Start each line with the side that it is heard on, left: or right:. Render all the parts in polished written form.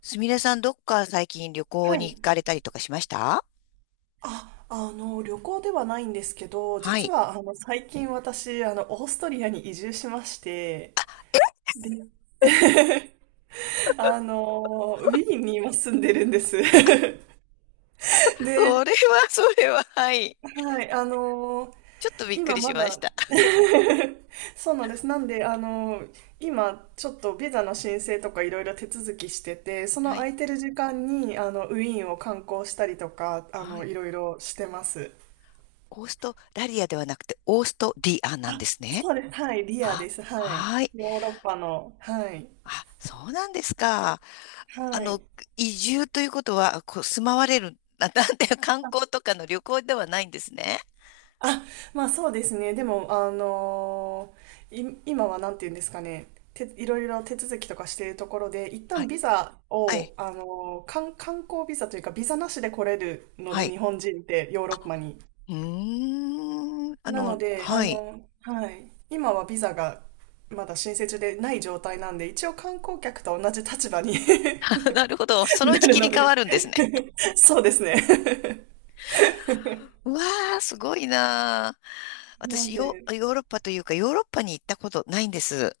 left: すみれさん、どっか最近旅
right: は
left: 行
right: い。
left: に行かれたりとかしました？
right: あ、旅行ではないんですけど、
left: は
right: 実
left: い。
right: は、最近私、オーストリアに移住しまして、で、ウィーンに今住んでるんです。で、
left: それは、それは、はい。
right: はい、
left: ちょっとびっく
right: 今
left: りし
right: ま
left: ま
right: だ、
left: した。
right: そうなんです。なんで、今、ちょっとビザの申請とかいろいろ手続きしてて、その
left: はい。
right: 空いてる時間に、ウィーンを観光したりとか、
left: はい。
right: いろいろしてます。
left: オーストラリアではなくて、オーストリアなんですね。
right: そうです。はい。リア
left: あ、
right: です。はい。
left: はい。
right: ヨーロッパの。はい。
left: あ、そうなんですか。あ
right: はい。
left: の、移住ということは、住まわれる、なんて、観光とかの旅行ではないんですね。
right: あ、まあそうですね。でも、あのーい、今はなんて言うんですかね。て、いろいろ手続きとかしているところで、一
left: は
right: 旦
left: い。
right: ビザ
left: はい。
right: を、観光ビザというか、ビザなしで来れるの
left: は
right: で、
left: い。
right: 日本人ってヨーロッパに。
left: うーん。
right: なので、
left: はい。
right: はい。今はビザがまだ申請中でない状態なんで、一応観光客と同じ立場に
left: なるほど。そのう
right: な
left: ち
right: る
left: 切り
right: の
left: 替
right: で
left: わるんですね。
right: そうですね。
left: うわー、すごいなー。
right: なん
left: 私、
right: で、
left: ヨーロッパというか、ヨーロッパに行ったことないんです。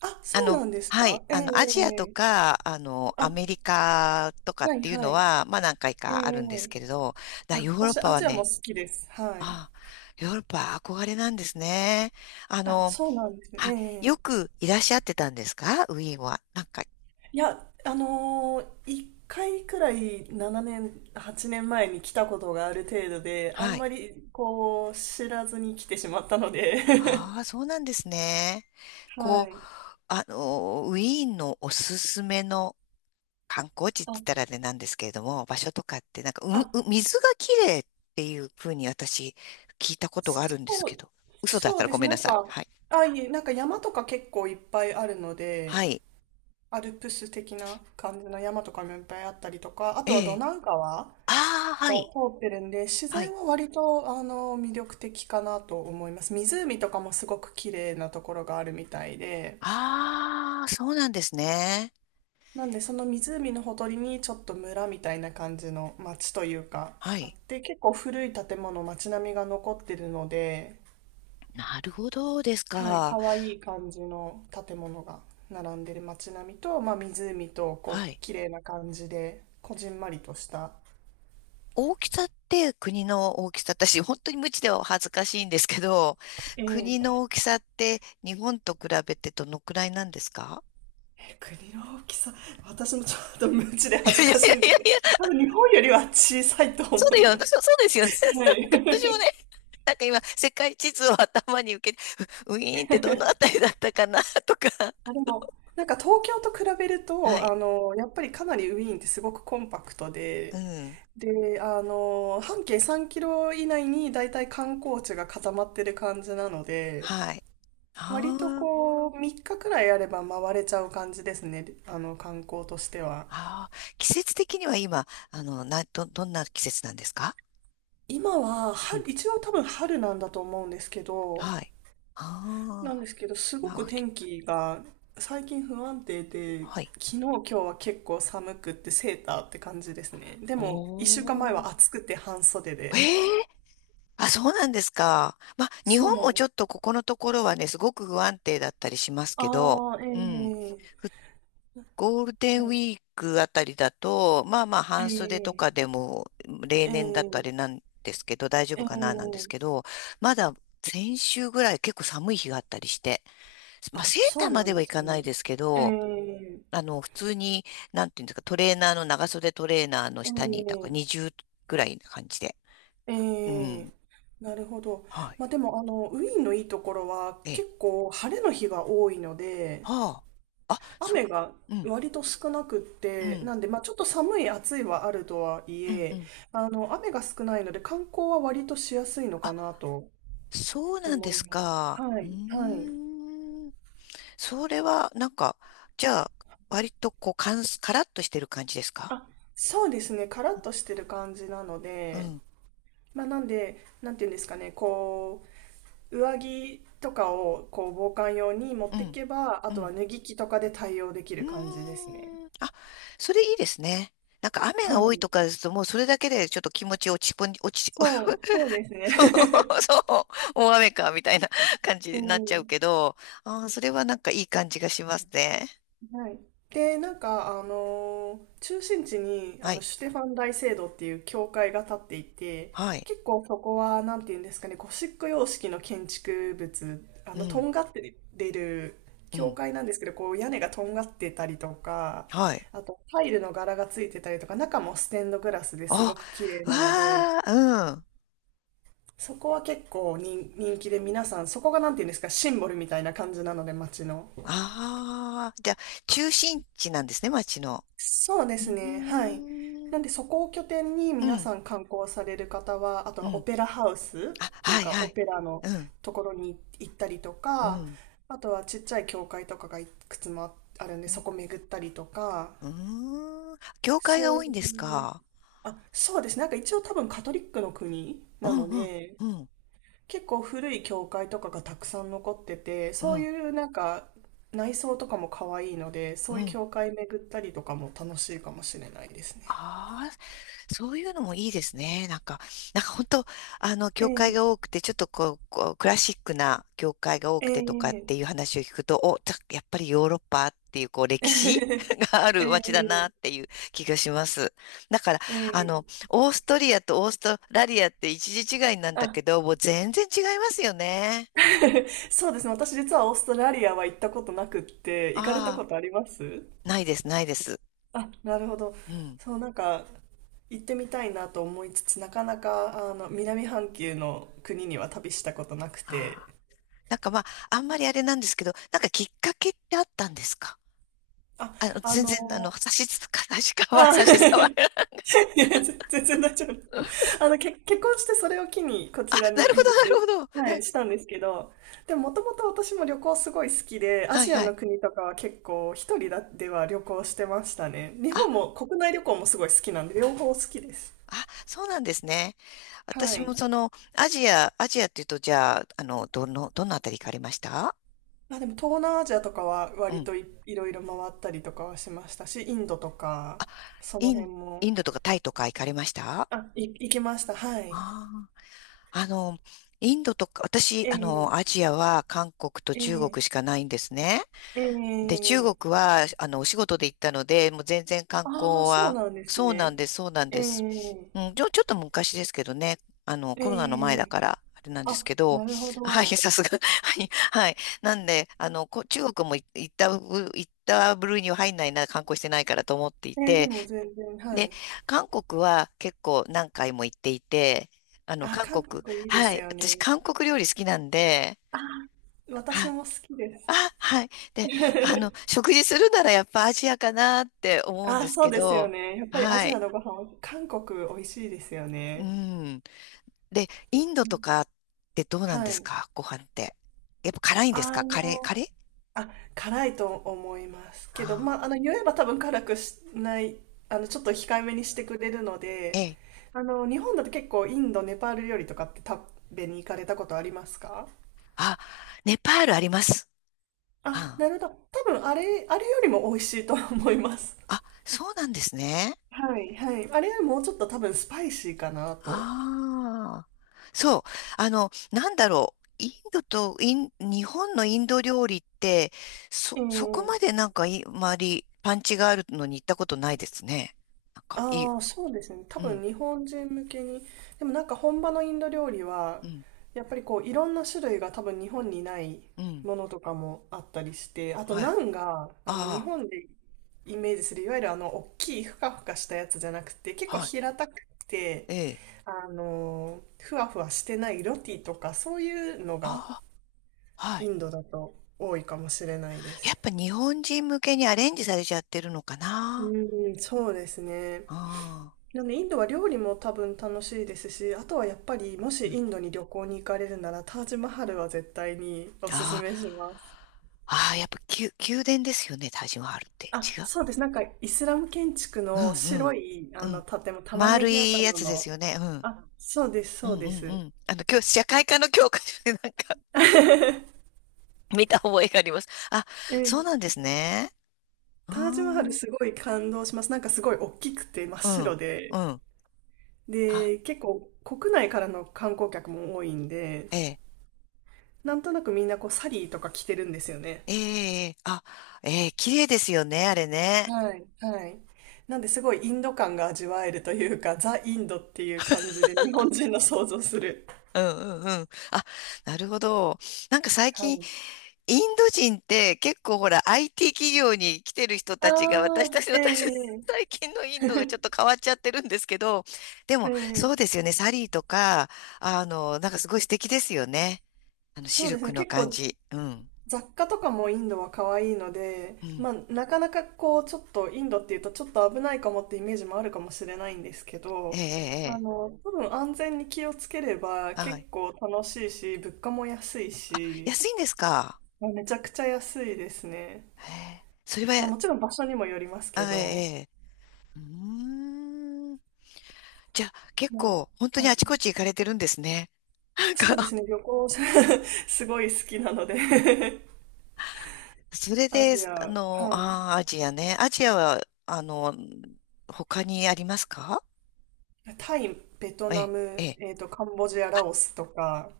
right: あ、
left: あ
right: そう
left: の、
right: なんです
left: はい、
right: か、えええ
left: アジ
right: え
left: アと
right: ええ、
left: か、ア
right: あ、
left: メリカとかっ
right: はい
left: ていう
right: は
left: の
right: い。
left: は、まあ何回
right: ええ
left: かあるんで
right: え
left: すけれど、だ
right: え、あ、
left: ヨーロッ
right: 私
left: パ
right: ア
left: は
right: ジアも
left: ね、
right: 好きです。はい。
left: ああ、ヨーロッパは憧れなんですね。あ
right: あ、
left: の、
right: そうなんですね。
left: は、
right: ええ、
left: よくいらっしゃってたんですかウィーンは？なんか、
right: いや、一回くらい7年、8年前に来たことがある程度で、あん
left: はい。
right: まりこう、知らずに来てしまったので
left: あ あ、そうなんですね。
right: は
left: こう、
right: い。
left: ウィーンのおすすめの観光地って言った
right: あ、
left: らあれなんですけれども、場所とかって、なんか、
right: あ、
left: う水がきれいっていうふうに私、聞いたことがあるんです
right: そ
left: け
right: う、
left: ど、嘘だっ
right: そ
left: た
right: う
left: ら
right: で
left: ご
right: す。
left: めん
right: な
left: な
right: ん
left: さい。
right: か、
left: はい。
right: あ、いえ、なんか山とか結構いっぱいあるの
left: は
right: で、
left: い。
right: アルプス的な感じの山とかもいっぱいあったりとか、あとは
left: え
right: ド
left: え。
right: ナウ川
left: ああ、は
right: が
left: い。
right: 通ってるんで、自
left: は
right: 然
left: い。
right: は割と魅力的かなと思います。湖とかもすごく綺麗なところがあるみたいで、
left: ああ、そうなんですね。
right: なんでその湖のほとりにちょっと村みたいな感じの町というか
left: は
right: あっ
left: い。
right: て、結構古い建物、町並みが残ってるので、
left: なるほどです
right: はい、可
left: か。
right: 愛い感じの建物が並んでる街並みと、まあ、湖と
left: は
right: こう
left: い。
right: 綺麗な感じでこじんまりとした、
left: 大きさって国の大きさ、私、本当に無知では恥ずかしいんですけど、
right: え
left: 国
right: え、
left: の大きさって日本と比べてどのくらいなんですか？
right: 国の大きさ、私もちょっと無知で
left: い
right: 恥
left: やい
right: ず
left: やいや
right: かしいんですけ
left: い
right: ど、
left: や
right: 多分日本よりは小さいと
left: そう
right: 思
left: だ
right: い
left: よ、
right: ます。
left: そうそうですよね。
right: は
left: なんか私も
right: い。
left: ね、なんか今、世界地図を頭に受け、ウィーンってどのあたりだったかな、とか。
right: あ、でも、なんか東京と比べる
left: は
right: と、
left: い。
right: やっぱりかなりウィーンってすごくコンパクト
left: う
right: で、
left: ん。
right: で、半径3キロ以内に大体観光地が固まってる感じなので、
left: はい。
right: 割と
left: あー
right: こう、3日くらいあれば回れちゃう感じですね、観光としては。
left: あー。季節的には今、どんな季節なんですか？
right: 今は、
left: うん。
right: 春、一応多分春なんだと思うんですけど、
left: はい。ああ。
right: すご
left: ま
right: く
left: あ、き
right: 天気が最近不安定で、
left: はい。
right: 昨日今日は結構寒くってセーターって感じですね。で
left: お
right: も、一週間前は
left: ー。
right: 暑くて半袖で。
left: ええあ、そうなんですか。まあ、日
right: そう
left: 本
right: なん
left: もち
right: で
left: ょっ
right: す。
left: とここのところはね、すごく不安定だったりしますけど、
right: ああ、
left: うん。
right: ええ
left: ゴールデンウィークあたりだと、まあまあ半袖と
right: ええ
left: かでも例
right: ええ
left: 年だとあれなんですけど、大丈
right: え
left: 夫
right: え、
left: かななんですけど、まだ先週ぐらい結構寒い日があったりして、まあ
right: あ、
left: セー
right: そ
left: ター
right: う
left: ま
right: な
left: で
right: ん
left: は
right: で
left: い
right: す
left: かない
right: ね。
left: ですけ
right: え
left: ど、
right: え
left: 普通に、なんていうんですか、トレーナーの、長袖トレーナーの
right: え
left: 下に、だから
right: え
left: 20ぐらいな感じで。う
right: ええ、
left: ん。
right: なるほど。
left: はい。
right: まあ、でも、ウィーンのいいところは
left: ええ。
right: 結構晴れの日が多いので、
left: はあ。あ、そう
right: 雨が
left: な、うん、
right: 割と少なくっ
left: う
right: て、
left: ん、
right: なんで、まあ、ちょっと寒い、暑いはあるとはい
left: うん、う
right: え、
left: ん。
right: 雨が少ないので、観光は割としやすいのか
left: あ、
right: なと
left: そうなんで
right: 思い
left: す
right: ます。
left: か。
right: は
left: う
right: い、は
left: ー
right: い。
left: ん。それは、なんか、じゃあ、割とカラッとしてる感じですか？
right: あ、そうですね、カラッとしてる感じなの
left: う
right: で、
left: ん、
right: まあ、なんで、なんていうんですかね、こう、上着とかを、こう、防寒用に持っ
left: う
right: てい
left: ん、
right: けば、あ
left: う
right: とは
left: ん。
right: 脱ぎ着とかで対応でき
left: う
right: る感じ
left: ー
right: ですね。
left: ん。あ、それいいですね。なんか雨
right: は
left: が多いと
right: い。
left: かですと、もうそれだけでちょっと気持ち落ち込ん、落ち、
right: そ う、そうですね。
left: そ う、大雨か、みたいな感じ
right: え
left: になっちゃうけ
right: え、
left: ど、あー、それはなんかいい感じがしますね。
right: はい。で、なんか、中心地に、
left: はい、
right: シュテファン大聖堂っていう教会が立っていて、
left: はい、
right: 結構そこは、なんていうんですかね、ゴシック様式の建築物、
left: う
right: と
left: ん、
right: んがってる
left: う
right: 教
left: ん、
right: 会なんですけど、こう、屋根がとんがってたりとか、
left: はい。
right: あと、タイルの柄がついてたりとか、中もステンドグラスです
left: あ、
right: ごく綺麗なので、
left: わあ、うん。
right: そこは結構人気で皆さん、そこがなんていうんですか、シンボルみたいな感じなので、街の。
left: ああ、じゃあ、中心地なんですね、町の。
right: そうで
left: う
right: すね。はい。
left: ーん。
right: なんで、そこを拠点に
left: う
right: 皆
left: ん。
right: さん観光される方は、あと
left: う
right: はオ
left: ん。
right: ペラハウス
left: あ、
right: という
left: はい
right: か、
left: は
right: オ
left: い。
right: ペラの
left: うん。
right: ところに行ったりと
left: う
right: か、
left: ん。
right: あとはちっちゃい教会とかがいくつもあるんで、
left: う
right: そ
left: ん。
right: こ巡ったりとか、
left: うーん。教会
right: そ
left: が
right: う
left: 多
right: い
left: いん
right: う
left: で
right: 感
left: す
right: じ。
left: か？
right: あ、そうですね。なんか一応多分カトリックの国
left: う
right: な
left: ん
right: の
left: うん。
right: で、
left: うん。
right: 結構古い教会とかがたくさん残ってて、
left: う
right: そう
left: ん。
right: いうなんか内装とかも可愛いので、
left: う
right: そういう
left: ん。
right: 教会巡ったりとかも楽しいかもしれないですね。
left: ああ、そういうのもいいですね。なんか、なんか本当、あの、
right: え
left: 教会
right: え、
left: が多くて、ちょっとこう、こうクラシックな教会が多
right: え
left: くてとかっ
right: え、
left: ていう話を聞くと、やっぱりヨーロッパっていう、こう、
right: え
left: 歴史 があ
right: え、え
left: る街だな
right: え、
left: っていう気がします。だから、
right: ええ、
left: オーストリアとオーストラリアって一時違いなんだ
right: あ、
left: けど、もう全然違いますよね。
right: そうですね。私実はオーストラリアは行ったことなくって、行かれたこ
left: ああ、
right: とあります
left: ないです、ないです。
right: あ、なるほど。
left: うん。
right: そう、なんか、行ってみたいなと思いつつ、なかなか、南半球の国には旅したことなく
left: あ
right: て、
left: あ。なんかまあ、あんまりあれなんですけど、なんかきっかけってあったんですか？
right: あ、
left: あの、
right: あ
left: 全
right: の、
left: 然、あの、差し支え、差しかわ、
right: あ、
left: 差し障らない。
right: いや、全然大丈夫。結婚してそれを機にこ
left: あ、
right: ちら
left: なる
right: に
left: ほ
right: 移住、
left: ど、なるほど。
right: は
left: うん
right: い、したんですけど、でももともと私も旅行すごい好きで、ア
left: はい
right: ジア
left: はい。
right: の国とかは結構一人だでは旅行してましたね。日
left: あ、
right: 本も国内旅行もすごい好きなんで、両方好きです。
left: あ、そうなんですね。
right: は
left: 私
right: い。
left: もその、アジア、アジアっていうと、じゃあ、どのあたり行かれました？
right: あ、でも東南アジアとかは
left: う
right: 割
left: ん。
right: といろいろ回ったりとかはしましたし、インドとか、その
left: イ
right: 辺
left: ン、イ
right: も、
left: ンドとかタイとか行かれましたあ？
right: あ、行きました。はい。
left: あー、インドとか、私、
right: ええ
left: アジアは韓国と
right: え
left: 中国
right: え
left: しかないんですね。
right: え
left: で、中
right: え、
left: 国は、お仕事で行ったので、もう全然観
right: ああ、
left: 光
right: そう
left: は、
right: なんです
left: そうな
right: ね。
left: んです、そうなん
right: え
left: です。
right: え
left: うん、ちょっと昔ですけどね、コロナの前だ
right: ええ、
left: から、あれなんです
right: あ、
left: けど、
right: なるほ
left: はい、
right: ど。
left: さすが、はい、はい。なんで、中国もい行った部類には入んないな、観光してないからと思ってい
right: ええ、で
left: て、
right: も全然、は
left: で、
right: い。
left: 韓国は結構何回も行っていて、あの、
right: あ、
left: 韓
right: 韓
left: 国、
right: 国いいで
left: は
right: す
left: い、
right: よ
left: 私、
right: ね。
left: 韓国料理好きなんで、
right: あー、私も好きです。
left: あ、はい。で、食事するならやっぱアジアかなって思うんで
right: あ、
left: す
right: そう
left: け
right: ですよ
left: ど、
right: ね。やっぱりア
left: は
right: ジア
left: い。
right: のご飯は、韓国美味しいですよ
left: う
right: ね。
left: ん。で、インドとかってどうなん
right: は
left: です
right: い。
left: かご飯って？やっぱ辛いんです
right: あ
left: かカレー、カ
right: の、
left: レー？
right: あ、辛いと思いますけど、
left: ああ、
right: まあ、言えば多分辛くしない、ちょっと控えめにしてくれるの
left: え
right: で、
left: え。
right: 日本だと結構インド、ネパール料理とかって食べに行かれたことありますか？
left: あ、ネパールあります。
right: あ、
left: あ
right: なるほど。多分あれよりも美味しいと思います。
left: あ、あそうなんですね。
right: はい、はい。あれよりもうちょっと多分スパイシーかなと。
left: ああ、そう。なんだろう。インドとイン、日本のインド料理って、
right: ええ、
left: そこまでなんかい、周り、パンチがあるのに行ったことないですね。なんか、いい、
right: ああ、そうですね。多
left: う
right: 分
left: ん、
right: 日本人向けに。でもなんか本場のインド料理は、
left: うん、
right: やっぱりこういろんな種類が多分日本にない
left: うん、
right: ものとかもあったりして、あと
left: は
right: ナ
left: い。
right: ンが、日
left: あ
right: 本でイメージする、いわゆる大きいふかふかしたやつじゃなくて、結
left: あ、
right: 構
left: はい。
right: 平たくて、
left: ええ。
right: ふわふわしてないロティとかそういうのが
left: ああ、は
right: イ
left: い。
right: ンドだと多いかもしれないで
left: やっ
right: す。
left: ぱ日本人向けにアレンジされちゃってるのかな。
right: うん、そうですね。
left: ああ、
right: でもね、インドは料理も多分楽しいですし、あとはやっぱりもし
left: うん。
right: インドに旅行に行かれるならタージマハルは絶対におすす
left: あ
right: めします。
left: あ、ああ、やっぱ宮殿ですよね、タージマハルって。
right: あ、そうです。なんかイスラム建築
left: う
right: の
left: んう
right: 白
left: ん。
right: い
left: う
right: あの
left: ん。
right: 建物、玉ね
left: 丸
right: ぎ
left: いや
right: 頭
left: つで
right: の。
left: すよね。うん。
right: あ、そうです、
left: う
right: そう
left: んう
right: で
left: ん
right: す。
left: うん。今日、社会科の教科書でなんか 見た覚えがあります。あ、
right: え
left: そう
right: え。
left: なんですね。うー
right: タージマハル
left: ん。
right: すごい感動します。なんかすごい大きくて真っ
left: うん。
right: 白
left: う
right: で。
left: ん。あ、
right: で、結構国内からの観光客も多いんで、
left: ええ。
right: なんとなくみんなこうサリーとか着てるんですよね。
left: ええ。あ、ええ、綺麗ですよね、あれね。
right: はい、はい。なんで、すごいインド感が味わえるというか、ザ・インドっていう感じで日本人の想像する。
left: うんうんうん。あ、なるほど。なんか最
right: は
left: 近、
right: い。
left: インド人って結構ほら IT 企業に来てる人たちが私たち、
right: ああ、
left: 私、
right: ええ
left: 最近のインドがちょっと変わっちゃってるんですけど、で
right: え
left: も
right: え、
left: そうですよね、サリーとか、なんかすごい素敵ですよね。
right: そ
left: シ
right: う
left: ル
right: ですね。
left: クの
right: 結
left: 感
right: 構
left: じ。うん。
right: 雑貨とかもインドは可愛いの
left: う
right: で、
left: ん。
right: まあ、なかなかこう、ちょっとインドっていうとちょっと危ないかもってイメージもあるかもしれないんですけ
left: ええ、
right: ど、
left: ええ、ええ
right: 多分安全に気をつければ
left: は
right: 結
left: い。
right: 構楽しいし、物価も安いし、
left: 安いんですか？
right: まあめちゃくちゃ安いですね。
left: へえそれ
right: まあ、
left: は、
right: もちろん場所にもよりますけ
left: あええ、
right: ど、
left: ええうーん。じゃあ結
right: も
left: 構本当
right: う、
left: に
right: はい。
left: あちこち行かれてるんですね。なん
right: そうで
left: か
right: すね、旅行 すごい好きなので
left: それ
right: ア
left: で、
right: ジア、はい。
left: ああ、アジアね。アジアは、あの、他にありますか？
right: タイ、ベト
left: え
right: ナ
left: え、え
right: ム、
left: え、
right: カンボジア、ラオスとか、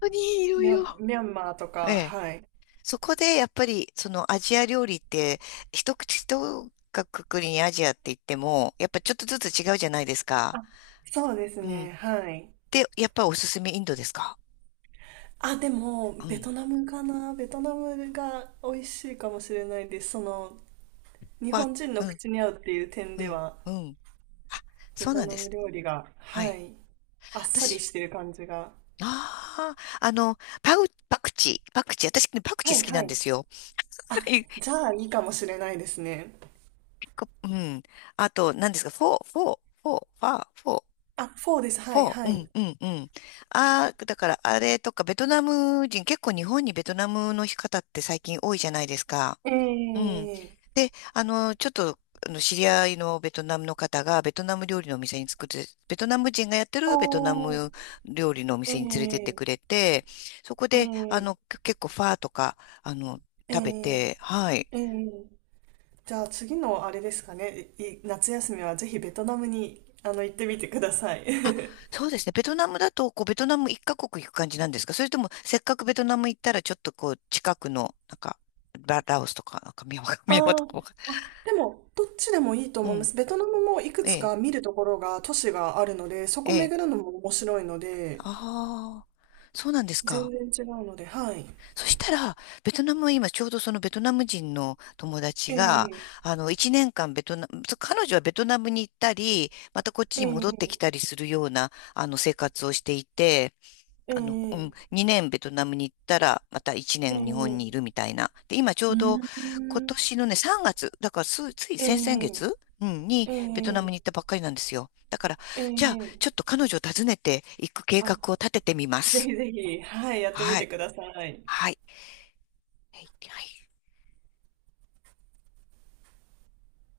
left: 本当にいろ
right: ミ
left: い
right: ャ
left: ろ。
right: ン、ミャンマーと
left: え
right: か、
left: え。
right: はい。
left: そこで、やっぱり、そのアジア料理って、一括りにアジアって言っても、やっぱちょっとずつ違うじゃないですか。
right: あ、そうです
left: う
right: ね、
left: ん。
right: はい。
left: で、やっぱおすすめインドですか？
right: あ、でも、
left: う
right: ベ
left: ん。
right: トナムかな。ベトナムが美味しいかもしれないです。その、日
left: は
right: 本人
left: う
right: の
left: ん、
right: 口に合うっていう点
left: う
right: で
left: ん、
right: は、
left: うん。あ、
right: ベ
left: そう
right: ト
left: なん
right: ナ
left: で
right: ム
left: す。
right: 料理が、
left: は
right: は
left: い。
right: い。あっさり
left: 私、
right: してる感じが。
left: ああ、パクチー、私ね、パク
right: は
left: チー
right: い、
left: 好き
right: は
left: なん
right: い。
left: ですよ。
right: あ、じゃあいいかもしれないですね。
left: うん。あと、何ですか、フォー、フォー、フォー、ファー、フォー、
right: あ、4です。
left: フ
right: はい、
left: ォー、
right: は
left: う
right: い。
left: ん、うん、うん。ああ、だから、あれとか、ベトナム人、結構日本にベトナムの方って最近多いじゃないですか。
right: え
left: うん。
right: え、
left: で、あの、ちょっと、あの、知り合いのベトナムの方が、ベトナム料理のお店に作って、ベトナム人がやって
right: お
left: るベトナ
right: ー、
left: ム料理のお
right: え
left: 店に連れてってくれ
right: え
left: て、そこ
right: え
left: で、
right: え
left: 結構ファーとか、あの、
right: え
left: 食べ
right: え
left: て、はい。
right: ええ、じゃあ次のあれですかね。いい夏休みはぜひベトナムに、行ってみてください。
left: あ、そうですね。ベトナムだと、こう、ベトナム一カ国行く感じなんですか？それとも、せっかくベトナム行ったら、ちょっとこう、近くの、なんか、ラオスとか、なんか、ミャンマー、ミャンマー
right: あ
left: と
right: ー、
left: かわかん、
right: あ、でも、どっちでもいいと
left: う
right: 思いま
left: ん。
right: す。ベトナムもいく
left: え
right: つ
left: え、
right: か見るところが、都市があるので、そ
left: え
right: こ
left: え。
right: 巡るのも面白いので、
left: ああ、そうなんです
right: 全
left: か。
right: 然違うので、はい。
left: そしたら、ベトナムは今、ちょうどそのベトナム人の友達
right: え
left: が、
right: え
left: 一年間ベトナム、そう彼女はベトナムに行ったり、またこっち
right: え
left: に戻ってき
right: え
left: たりするような、生活をしていて、う
right: え
left: ん、
right: え
left: 2年ベトナムに行ったら、また1
right: え
left: 年日本にい
right: え、
left: るみたいな。で、今ちょ
right: う
left: う
right: ー
left: ど今
right: ん。
left: 年のね、3月、だからすつい先々
right: え
left: 月、うん、に
right: え
left: ベトナム
right: ええ
left: に行ったばっかりなんですよ。だから、
right: え
left: じゃあ、
right: え、
left: ちょっと彼女を訪ねていく計
right: あ、
left: 画を立ててみま
right: ぜ
left: す。
right: ひぜひ、はい、やってみ
left: は
right: て
left: い。
right: ください。
left: はい。はい。はい。